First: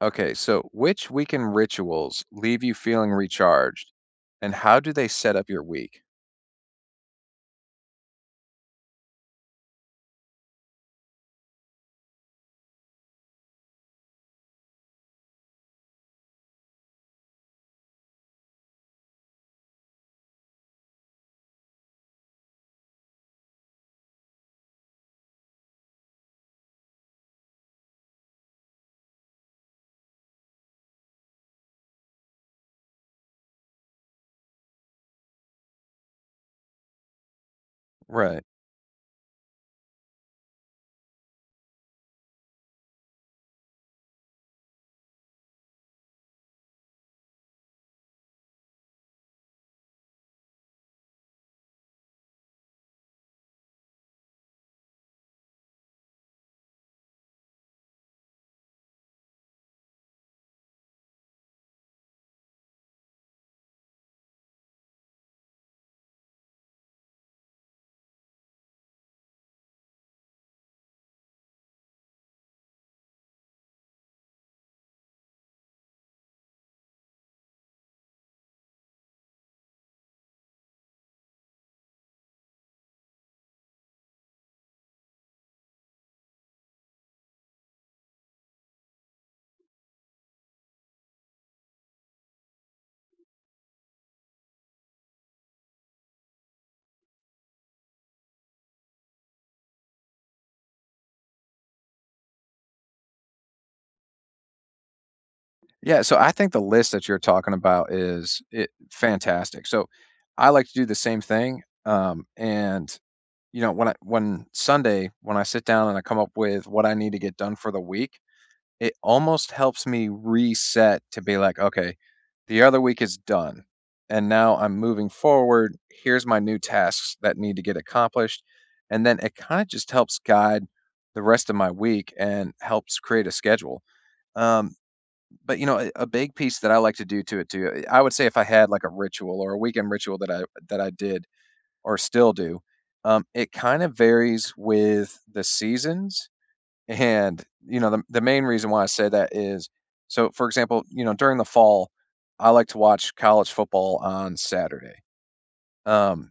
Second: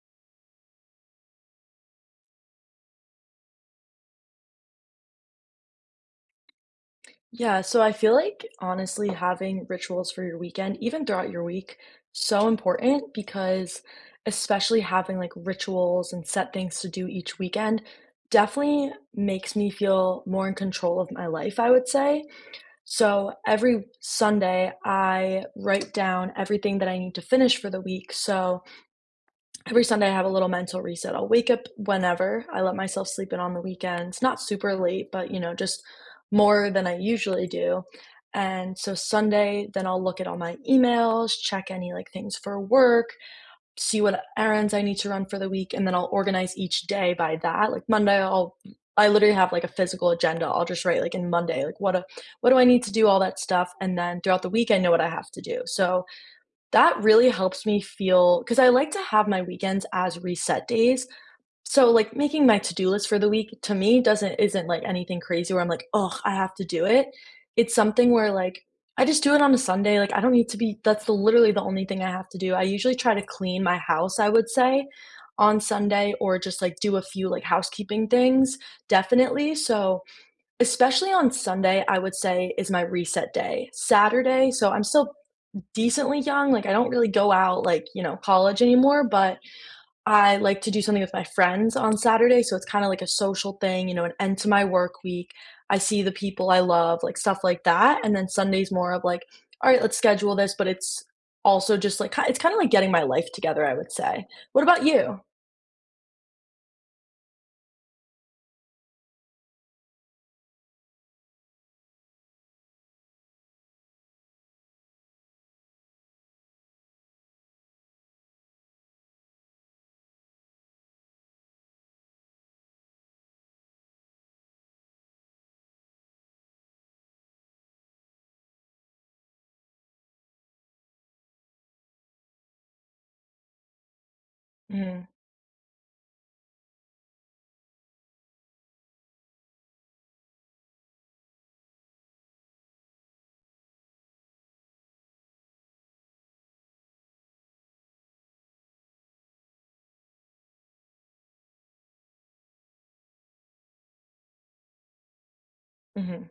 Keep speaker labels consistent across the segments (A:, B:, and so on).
A: Okay, so which weekend rituals leave you feeling recharged and how do they set up your week?
B: Yeah, so I feel like honestly having rituals for your weekend, even throughout your week, so important because especially having like rituals and set things to do each weekend definitely makes me feel more in control of my life, I would say. So every Sunday, I write down everything that I need to finish for the week. So every Sunday, I have a little mental reset. I'll wake up whenever. I let myself sleep in on the weekends, not super late, but you know, just more than I usually do.
A: Right.
B: And so Sunday, then I'll look at all my emails, check any like things for work, see what errands I need to run for the week, and then I'll organize each day by that. Like Monday, I'll I literally have like a physical agenda. I'll just write like in Monday, like what a, what do I need to do, all that stuff, and then throughout the week, I know what I have to do. So that really helps me feel because I like to have my weekends as reset days. So, like, making my to-do list for the week to me doesn't isn't like anything crazy where I'm like, oh, I have to do it. It's something where, like, I just do it on a Sunday, like, I don't need to be that's the literally the only thing I have to do. I usually try to clean my house, I would say, on Sunday or just, like, do a few, like, housekeeping things, definitely. So, especially on Sunday, I would say is my reset day. Saturday, so I'm still decently young. Like I don't really go out like, you know, college anymore, but I like to do something with my friends on Saturday, so it's kind of like a social thing, you know, an end to my work week. I see the people I love, like stuff like that, and then Sunday's more of like, all right, let's schedule this, but it's also just like it's kind of like getting my life together, I would say. What about you?
A: Yeah, so I think the list that you're talking about is it fantastic. So I like to do the same thing. And you know, when Sunday, when I sit down and I come up with what I need to get done for the week, it almost helps me reset to be like, "Okay, the other week is done, and now I'm moving forward. Here's my new tasks that need to get accomplished." And then it kinda just helps guide the rest of my week and helps create a schedule. Um,
B: Mhm.
A: but, you know, a big piece that I like to do to it too, I would say if I had like a ritual or a weekend ritual that I did or still do, it kind of varies with the seasons and, you know, the main reason why I say that is so, for example, you know, during the fall, I like to watch college football on Saturday.
B: Mhm.
A: Um,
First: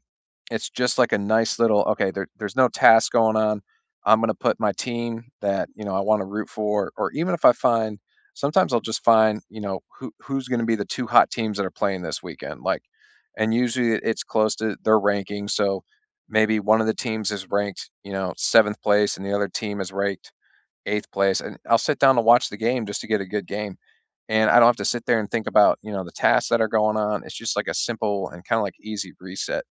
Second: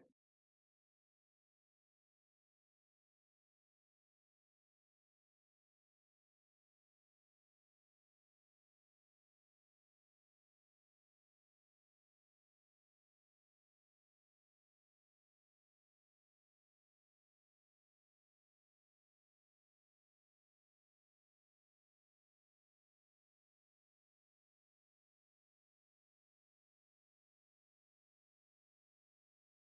A: it's just like a nice little okay, there's no task going on. I'm gonna put my team that, you know, I want to root for, or even if I find sometimes I'll just find, you know, who's gonna be the two hot teams that are playing this weekend. Like and usually it's close to their ranking. So maybe one of the teams is ranked, you know, seventh place and the other team is ranked 8th place, and I'll sit down to watch the game just to get a good game, and I don't have to sit there and think about, you know, the tasks that are going on, it's just like a simple and kinda, like, easy reset,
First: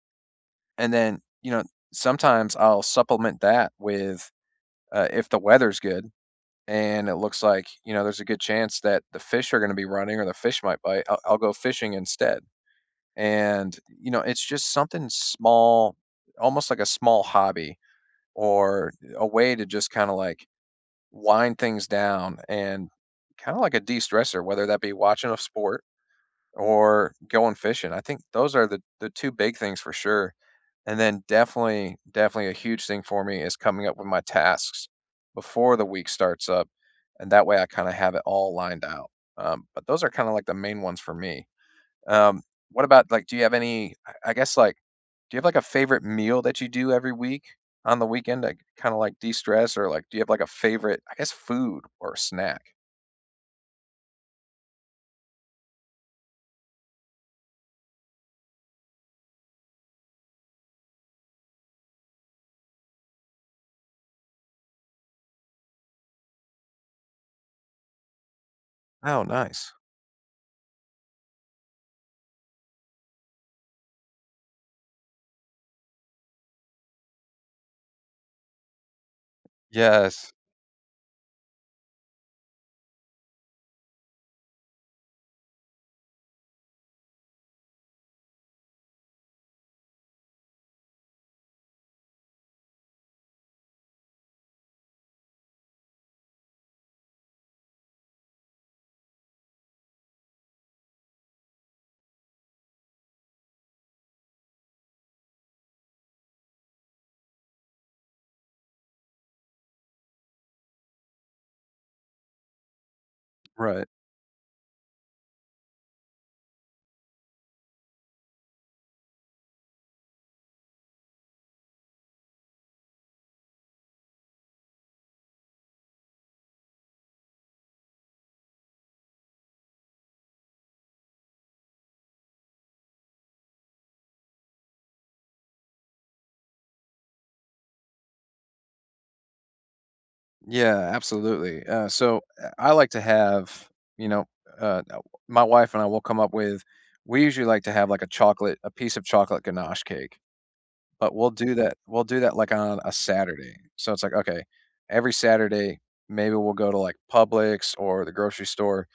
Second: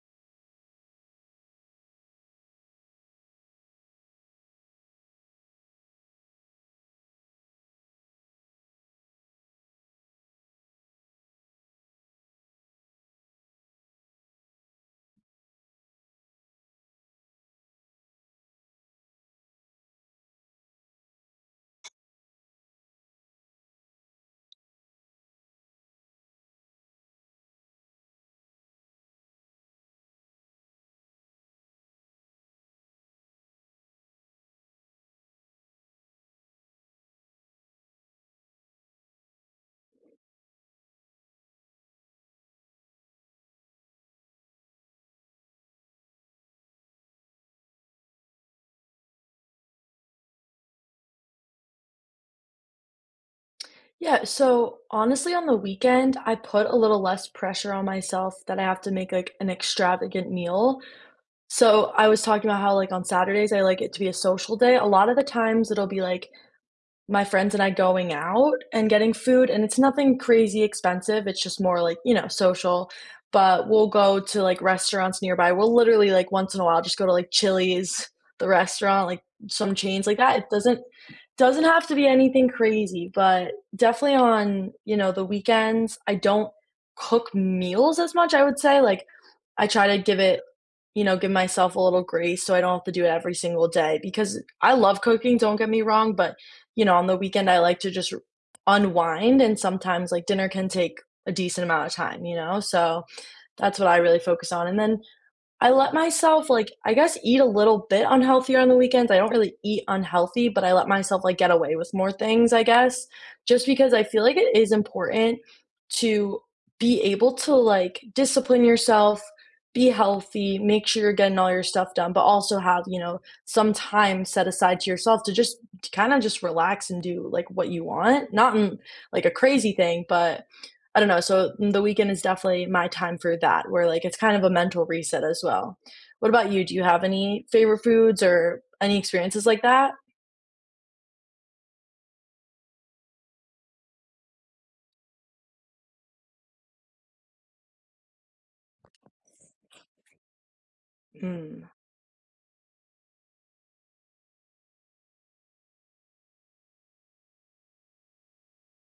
A: and then, you know, sometimes I'll supplement that with, if the weather's good and it looks like, you know, there's a good chance that the fish are gonna be running or the fish might bite, I'll go fishing instead, and, you know, it's just something small, almost like a small hobby or a way to just kinda, like, wind things down and kind of like a de-stressor, whether that be watching a sport or going fishing. I think those are the two big things for sure. And then definitely, definitely a huge thing for me is coming up with my tasks before the week starts up, and that way I kind of have it all lined out. But those are kind of like the main ones for me. Um, what about like, do you have any, I guess like, do you have like a favorite meal that you do every week on the weekend to kind of like de-stress or like, do you have like a favorite, I guess, food or snack?
B: Yeah, so honestly, on the weekend, I put a little less pressure on myself that I have to make like an extravagant meal. So I was talking about how, like, on Saturdays, I like it to be a social day. A lot of the times it'll be like my friends and I going out and getting
A: Oh,
B: food, and
A: nice.
B: it's nothing crazy expensive. It's just more like, you know, social. But we'll go to like restaurants nearby. We'll literally like once in a while just go to like Chili's, the restaurant, like some chains like
A: Yes,
B: that. It doesn't have to be anything crazy, but definitely on, you know, the weekends, I don't cook meals as much, I would say. Like I try to give it give myself a little grace so I don't have to do it every single day because I love cooking, don't get me wrong, but you know, on the weekend, I like to just unwind. And sometimes, like, dinner can take a decent amount of time, you know? So that's what I really focus on. And then I let myself like I guess eat a little bit unhealthier on the weekends. I don't really eat unhealthy, but I let myself like get away with more things, I guess, just
A: right.
B: because I feel like it is important to be able to like discipline yourself, be healthy, make sure you're getting all your stuff done, but also have, you know, some time set aside to yourself to just just relax and do like what you want. Not in like a crazy thing, but I don't know, so the weekend is definitely my time for that, where, like, it's kind of a mental reset as well. What about you? Do you have any favorite foods or any experiences like that?
A: Yeah, absolutely. So I like to have, you know, uh, uh, my wife and I will come up with, we usually like to have like a chocolate, a piece of chocolate ganache cake. But
B: Mm.
A: we'll do that, like, on a Saturday. So it's like, okay, every Saturday, maybe we'll go to, like, Publix or the grocery store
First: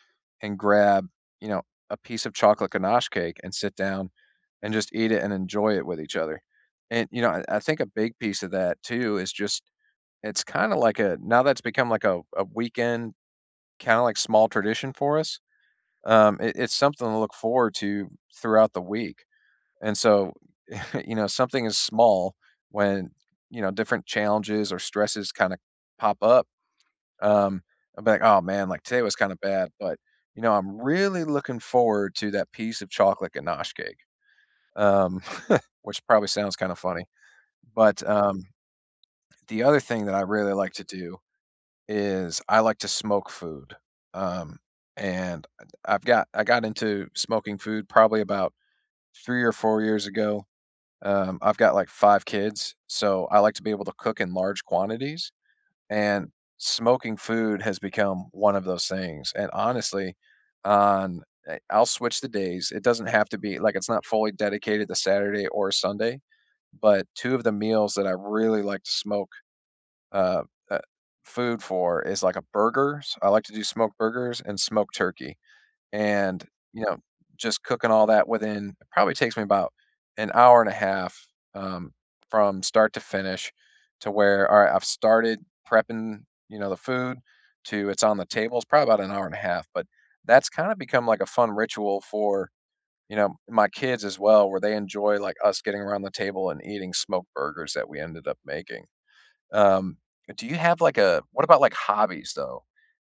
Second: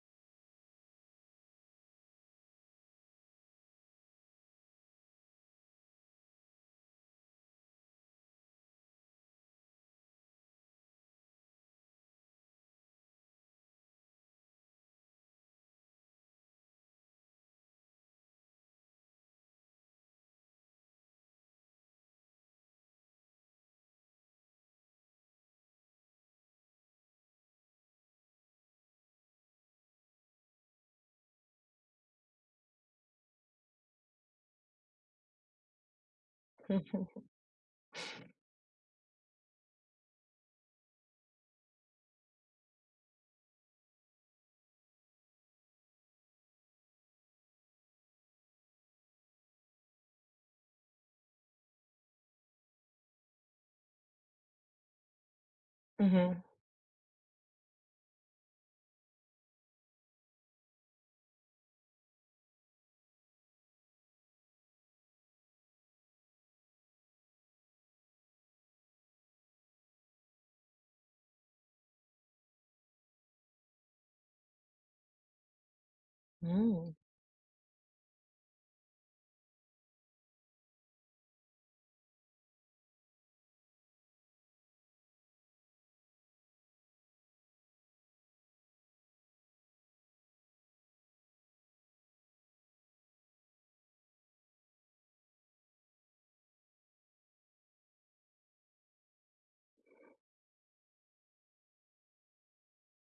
A: and grab, you know, a piece of chocolate ganache cake and sit down and just eat it and enjoy it with each other. And, you know, I think a big piece of that too is just it's kinda like a now that's become like a weekend, kinda like small tradition for us. It's something to look forward to throughout the week. And so you know, something is small when, you know, different challenges or stresses kind of pop up. Um, I'm like, oh man, like today was kind of bad, but you know, I'm really looking forward to that piece of chocolate ganache cake, um, which probably sounds kind of funny.
B: Mhm.
A: But the other thing that I really like to do is I like to smoke food. Um, and I got into smoking food probably about 3 or 4 years ago. I've got like 5 kids, so I like to be able to cook in large quantities, and
B: Mhm.
A: smoking food has become one of those things, and honestly, on I I'll switch the days. It doesn't have to be like, it's not fully dedicated to Saturday or Sunday, but 2 of the meals that I really like to smoke, uh, uh, food for is like a burgers I like to do smoked burgers and smoked turkey. And, you
B: Mm.
A: know, just cooking all that within it probably takes me about an hour and a half, um, from start to finish to where, all right, I've started prepping, you know, the food to it's on the table. It's probably about an hour and a half, but that's kind of become like a fun ritual for, you know, my kids as well, where they enjoy like us getting around the table and eating smoked burgers that we ended up making. Um, do you have like a what about like hobbies though?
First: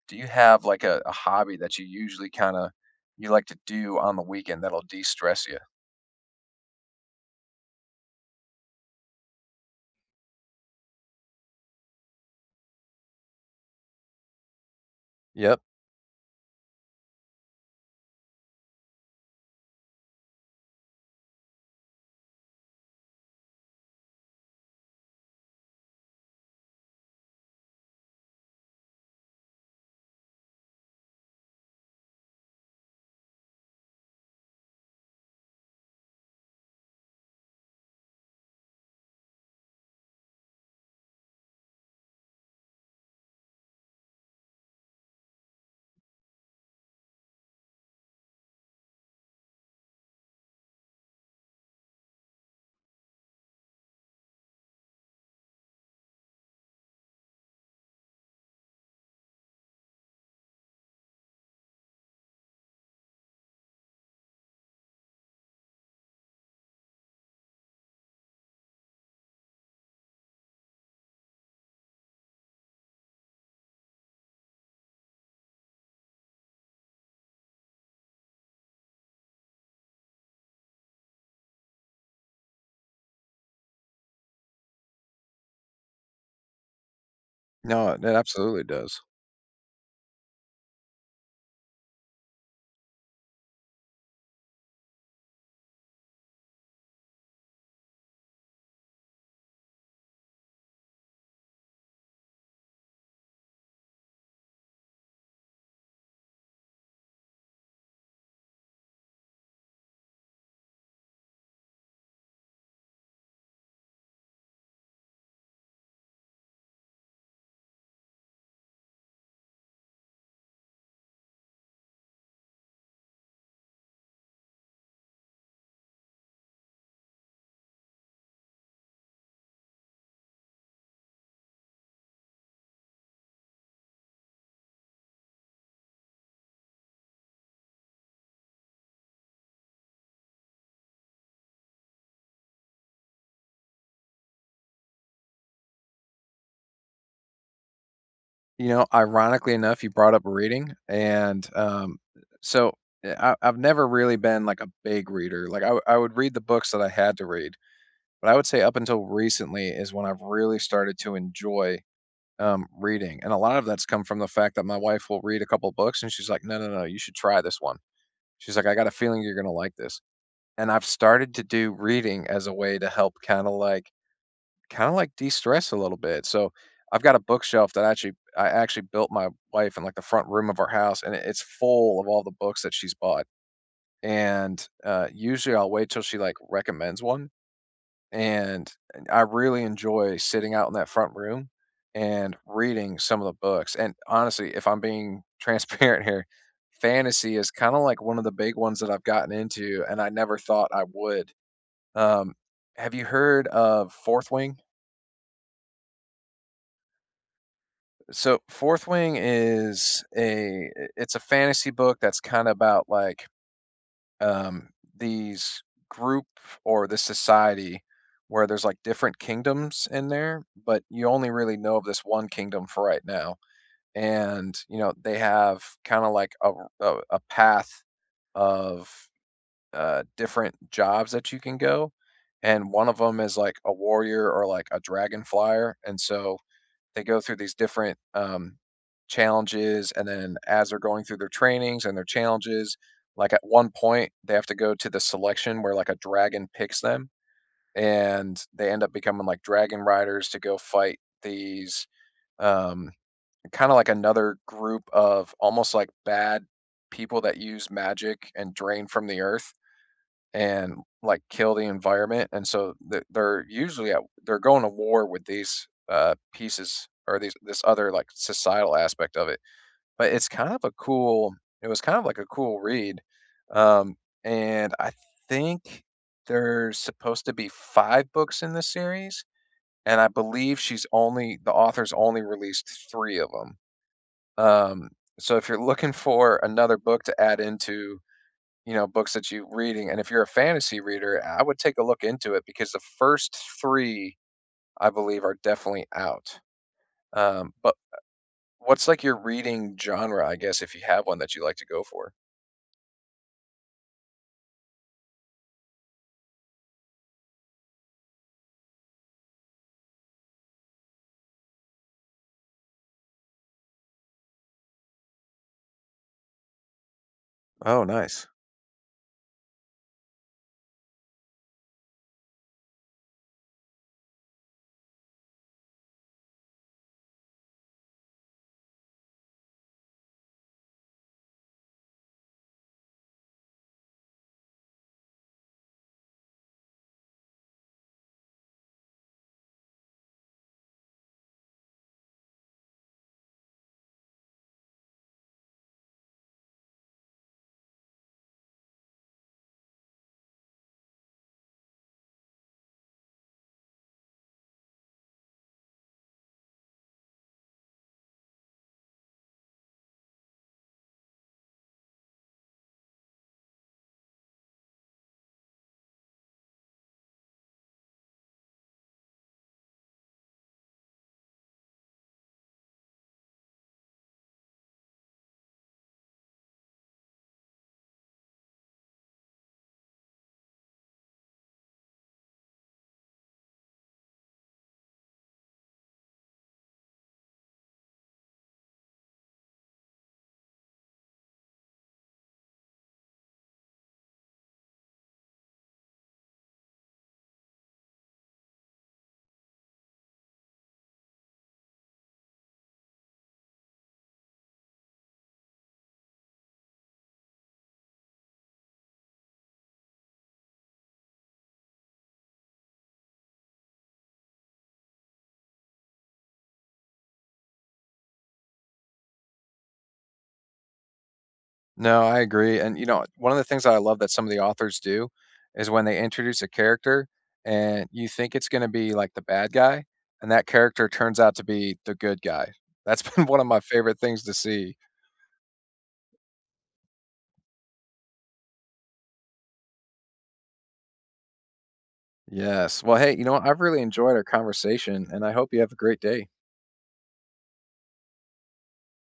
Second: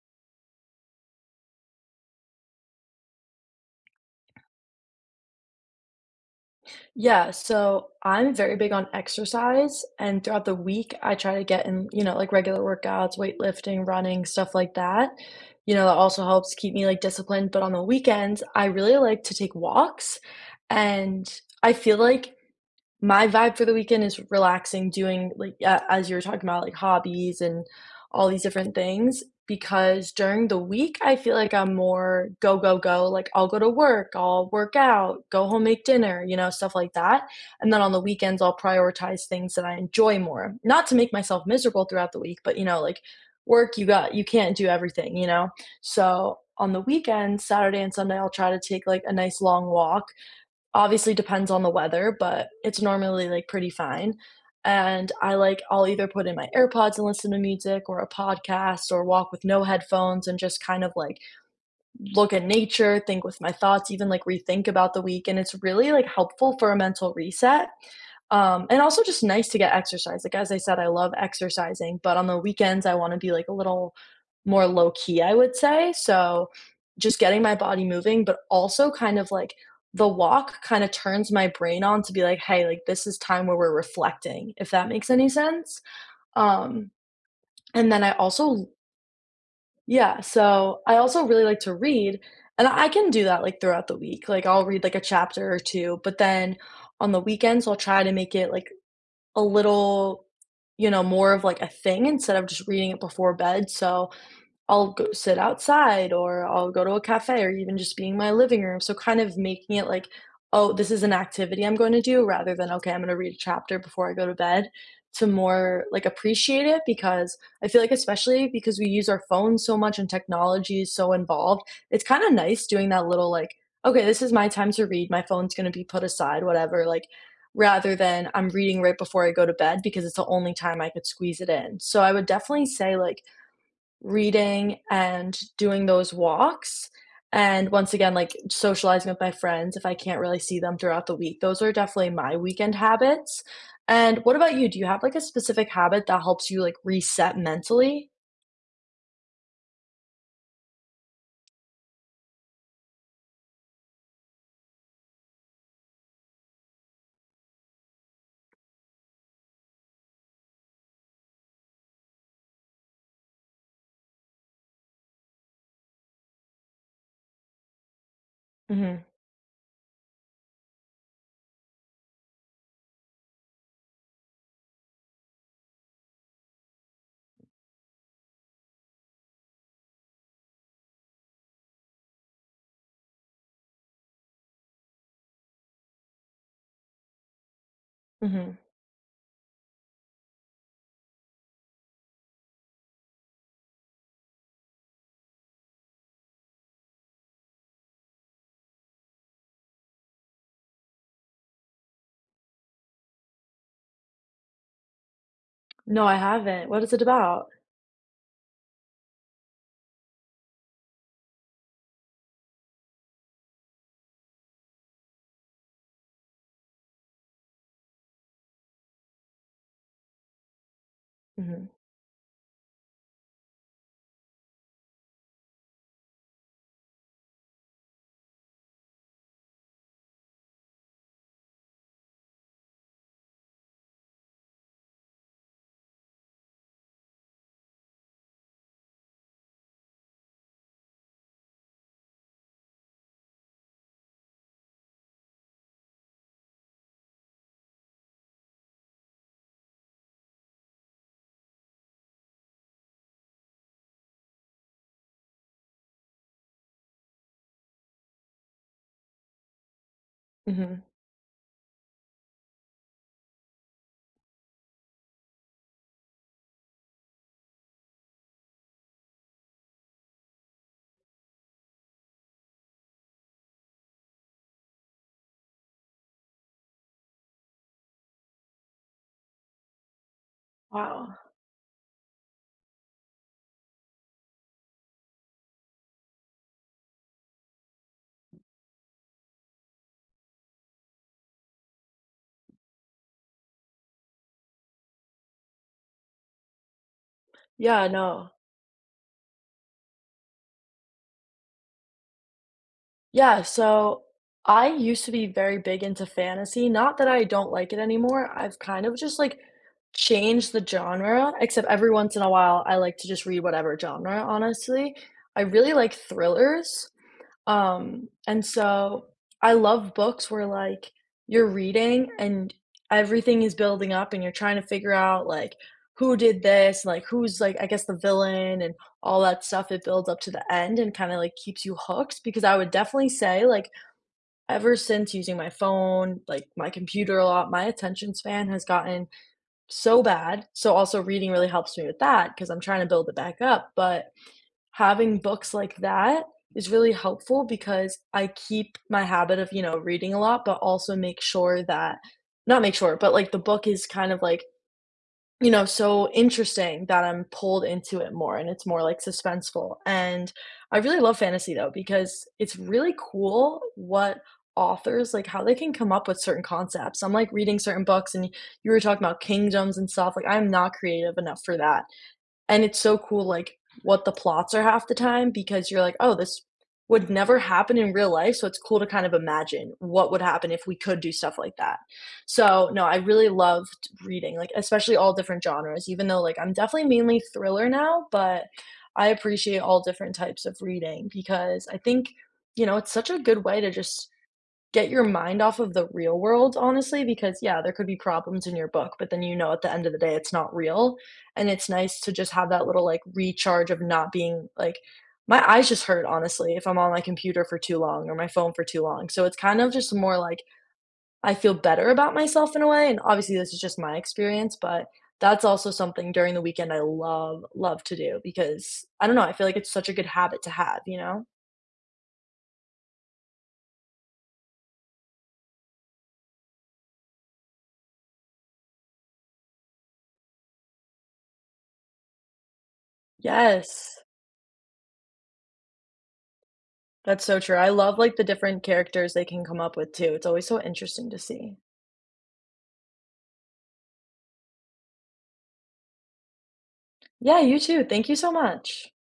A: Do you have like a hobby that you usually kind of you like to do on the weekend that'll de-stress you?
B: Yeah, so I'm very big on exercise, and throughout the week, I try to get in, you know, like regular workouts, weightlifting, running, stuff like that.
A: Yep.
B: You know, that also helps keep me like disciplined. But on the weekends, I really like to take walks, and I feel like my vibe for the weekend is relaxing, doing like a as you were talking about, like, hobbies and all these different things, because during the week, I feel like I'm more go, go, go, like, I'll go to work, I'll work out, go home, make dinner, you know, stuff like that, and then on the weekends, I'll prioritize things that I enjoy more. Not to make myself miserable throughout the week, but, you know, like, work, you can't do everything, you know? So, on the weekend, Saturday and Sunday, I'll try to take, like, a nice long walk obviously depends on the weather, but it's normally like pretty fine. And I like I'll either put in my AirPods and listen to music or a podcast or walk with no headphones and just kind of like look at nature, think with my thoughts, even like rethink about the week. And it's really like helpful for a mental reset. And also just nice to get exercise. Like, as I said, I love exercising, but on the weekends, I want to be like a little more low key, I would say. So just getting my body moving, but also kind of like the walk kind of turns my brain on to be like, hey, like this is time where we're reflecting, if that makes any sense. Um, and
A: No,
B: then
A: it
B: I
A: absolutely
B: also
A: does.
B: yeah, so I also really like to read, and I can do that like throughout the week. Like I'll read like a chapter or two, but then on the weekends I'll try to make it like a little, you know, more of like a thing instead of just reading it before bed. So I'll go sit outside or I'll go to a cafe or even just being in my living room. So kind of making it like, oh, this is an activity I'm going to do rather than, okay, I'm going to read a chapter before I go to bed to more like appreciate it because I feel like, especially because we use our phones so much and technology is so involved, it's kind of nice doing that little like, okay, this is my time to read. My phone's going to be put aside, whatever. Like, rather than I'm reading right before I go to bed because it's the only time I could squeeze it in. So I would definitely say, like, reading and doing those walks and once again like socializing with my friends if I can't really see them throughout the week, those are definitely my weekend habits. And what about you? Do you have like a specific habit that helps you like reset mentally?
A: You know, ironically enough, you brought up reading, and so I've never really been like a big reader. Like I would read the books that I had to read, but I would say up until recently is when I've really started to enjoy reading, and a lot of that's come from the fact that my wife will read a couple books, and she's like, "No, no, no, you should try this one." She's like, "I got a
B: Mhm.
A: feeling you're gonna like this." And I've started to do reading as a way to help kind of like de-stress a little bit. So I've got a bookshelf that actually I actually built my wife in like the front room of our house, and it's full of all the books that she's bought. And usually I'll wait till she like recommends one
B: Mhm.
A: and I really enjoy sitting out in that front room and reading some of the books. And honestly, if I'm being transparent here, fantasy is kind of like one of the big ones that I've gotten into, and I never thought I would. Um, have you heard of Fourth Wing?
B: No, I haven't. What is it about?
A: So Fourth Wing is it's a fantasy book that's kind of about like um, these group or this society where there's like different kingdoms in there, but you only really
B: Mhm.
A: know of this one kingdom for right now. And you know they have kind of like a path of different jobs that you can go, and one of them is like a warrior or like a dragon flyer, and so they go through these different challenges, and then as they're going through their trainings and their challenges, like at one point they have to go to the selection where like a dragon picks them, and they end up becoming like dragon riders to go fight these um, kind of like another group of almost like bad people that use magic and drain from the earth and
B: Mhm.
A: like kill the environment. And so they're usually at they're going to war with these pieces or these this other like societal aspect of it. But it's kind of a cool. It was kind of like a cool read, um, and I think there's supposed to be 5 books in the series, and I believe she's
B: Wow.
A: only the author's only released 3 of them. Um, so if you're looking for another book to add into you know, books that you're reading, and if you're a fantasy reader, I would take a look into it because the first 3, I believe, are definitely out. But
B: Yeah, no.
A: what's like your reading genre, I guess, if you have one that you like to go for?
B: Yeah, so I used to be very big into fantasy. Not that I don't like it anymore. I've kind of just like changed the genre, except every once in a while I like to just read whatever genre, honestly. I really like thrillers.
A: Oh, nice.
B: And so I love books where, like, you're reading and everything is building up and you're trying to figure out, like, who did this, like, who's, like, I guess the villain and all that stuff. It builds up to the end and kinda, like, keeps you hooked because I would definitely say, like, ever since using my phone, like, my computer a lot, my attention span has gotten so bad. So also reading really helps me with that because 'cause I'm trying to build it back up, but having books like that is really helpful because I keep my habit of, you know, reading a lot, but also make sure that not make sure, but like the book is kind of like, you know, so interesting that I'm pulled into it more and it's more like suspenseful. And I really love fantasy though, because it's really cool what authors how they can come up with certain concepts. I'm like reading certain books and you were talking about kingdoms and stuff. Like I'm not creative enough for that. And it's so cool, like, what the plots are half the time because you're like, "Oh, this would never happen in real life," so it's cool to kind of imagine what would happen if we could do stuff like that. So, no, I really loved reading, like, especially all different genres, even though, like, I'm definitely mainly thriller now, but I appreciate all different types of reading because I think, you know, it's such a good way to just get your mind off of the real world, honestly, because, yeah, there could be problems in your book, but then you know at the end of the day it's not real, and it's nice to just have that little, like, recharge of not being like my eyes just hurt, honestly, if I'm on my computer for too long or my phone for too long, so it's kind of just more like I feel better about myself in a way, and obviously this is just my experience, but that's also something during the weekend I love, love to do because I don't know, I feel like it's such a good habit to have, you know?
A: No, I agree, and, you know, one of the things that I love that some of the authors do is when they introduce a character and you think it's gonna be, like, the bad guy, and that character turns out to be the good guy. That's been one of my favorite
B: Yes.
A: things to see.
B: That's so true. I love, like, the different characters they can come up with too. It's always so interesting to see.
A: Yes. Well, hey, you know what? I've really enjoyed our conversation, and I hope you have a great day.
B: Yeah, you too. Thank you so much.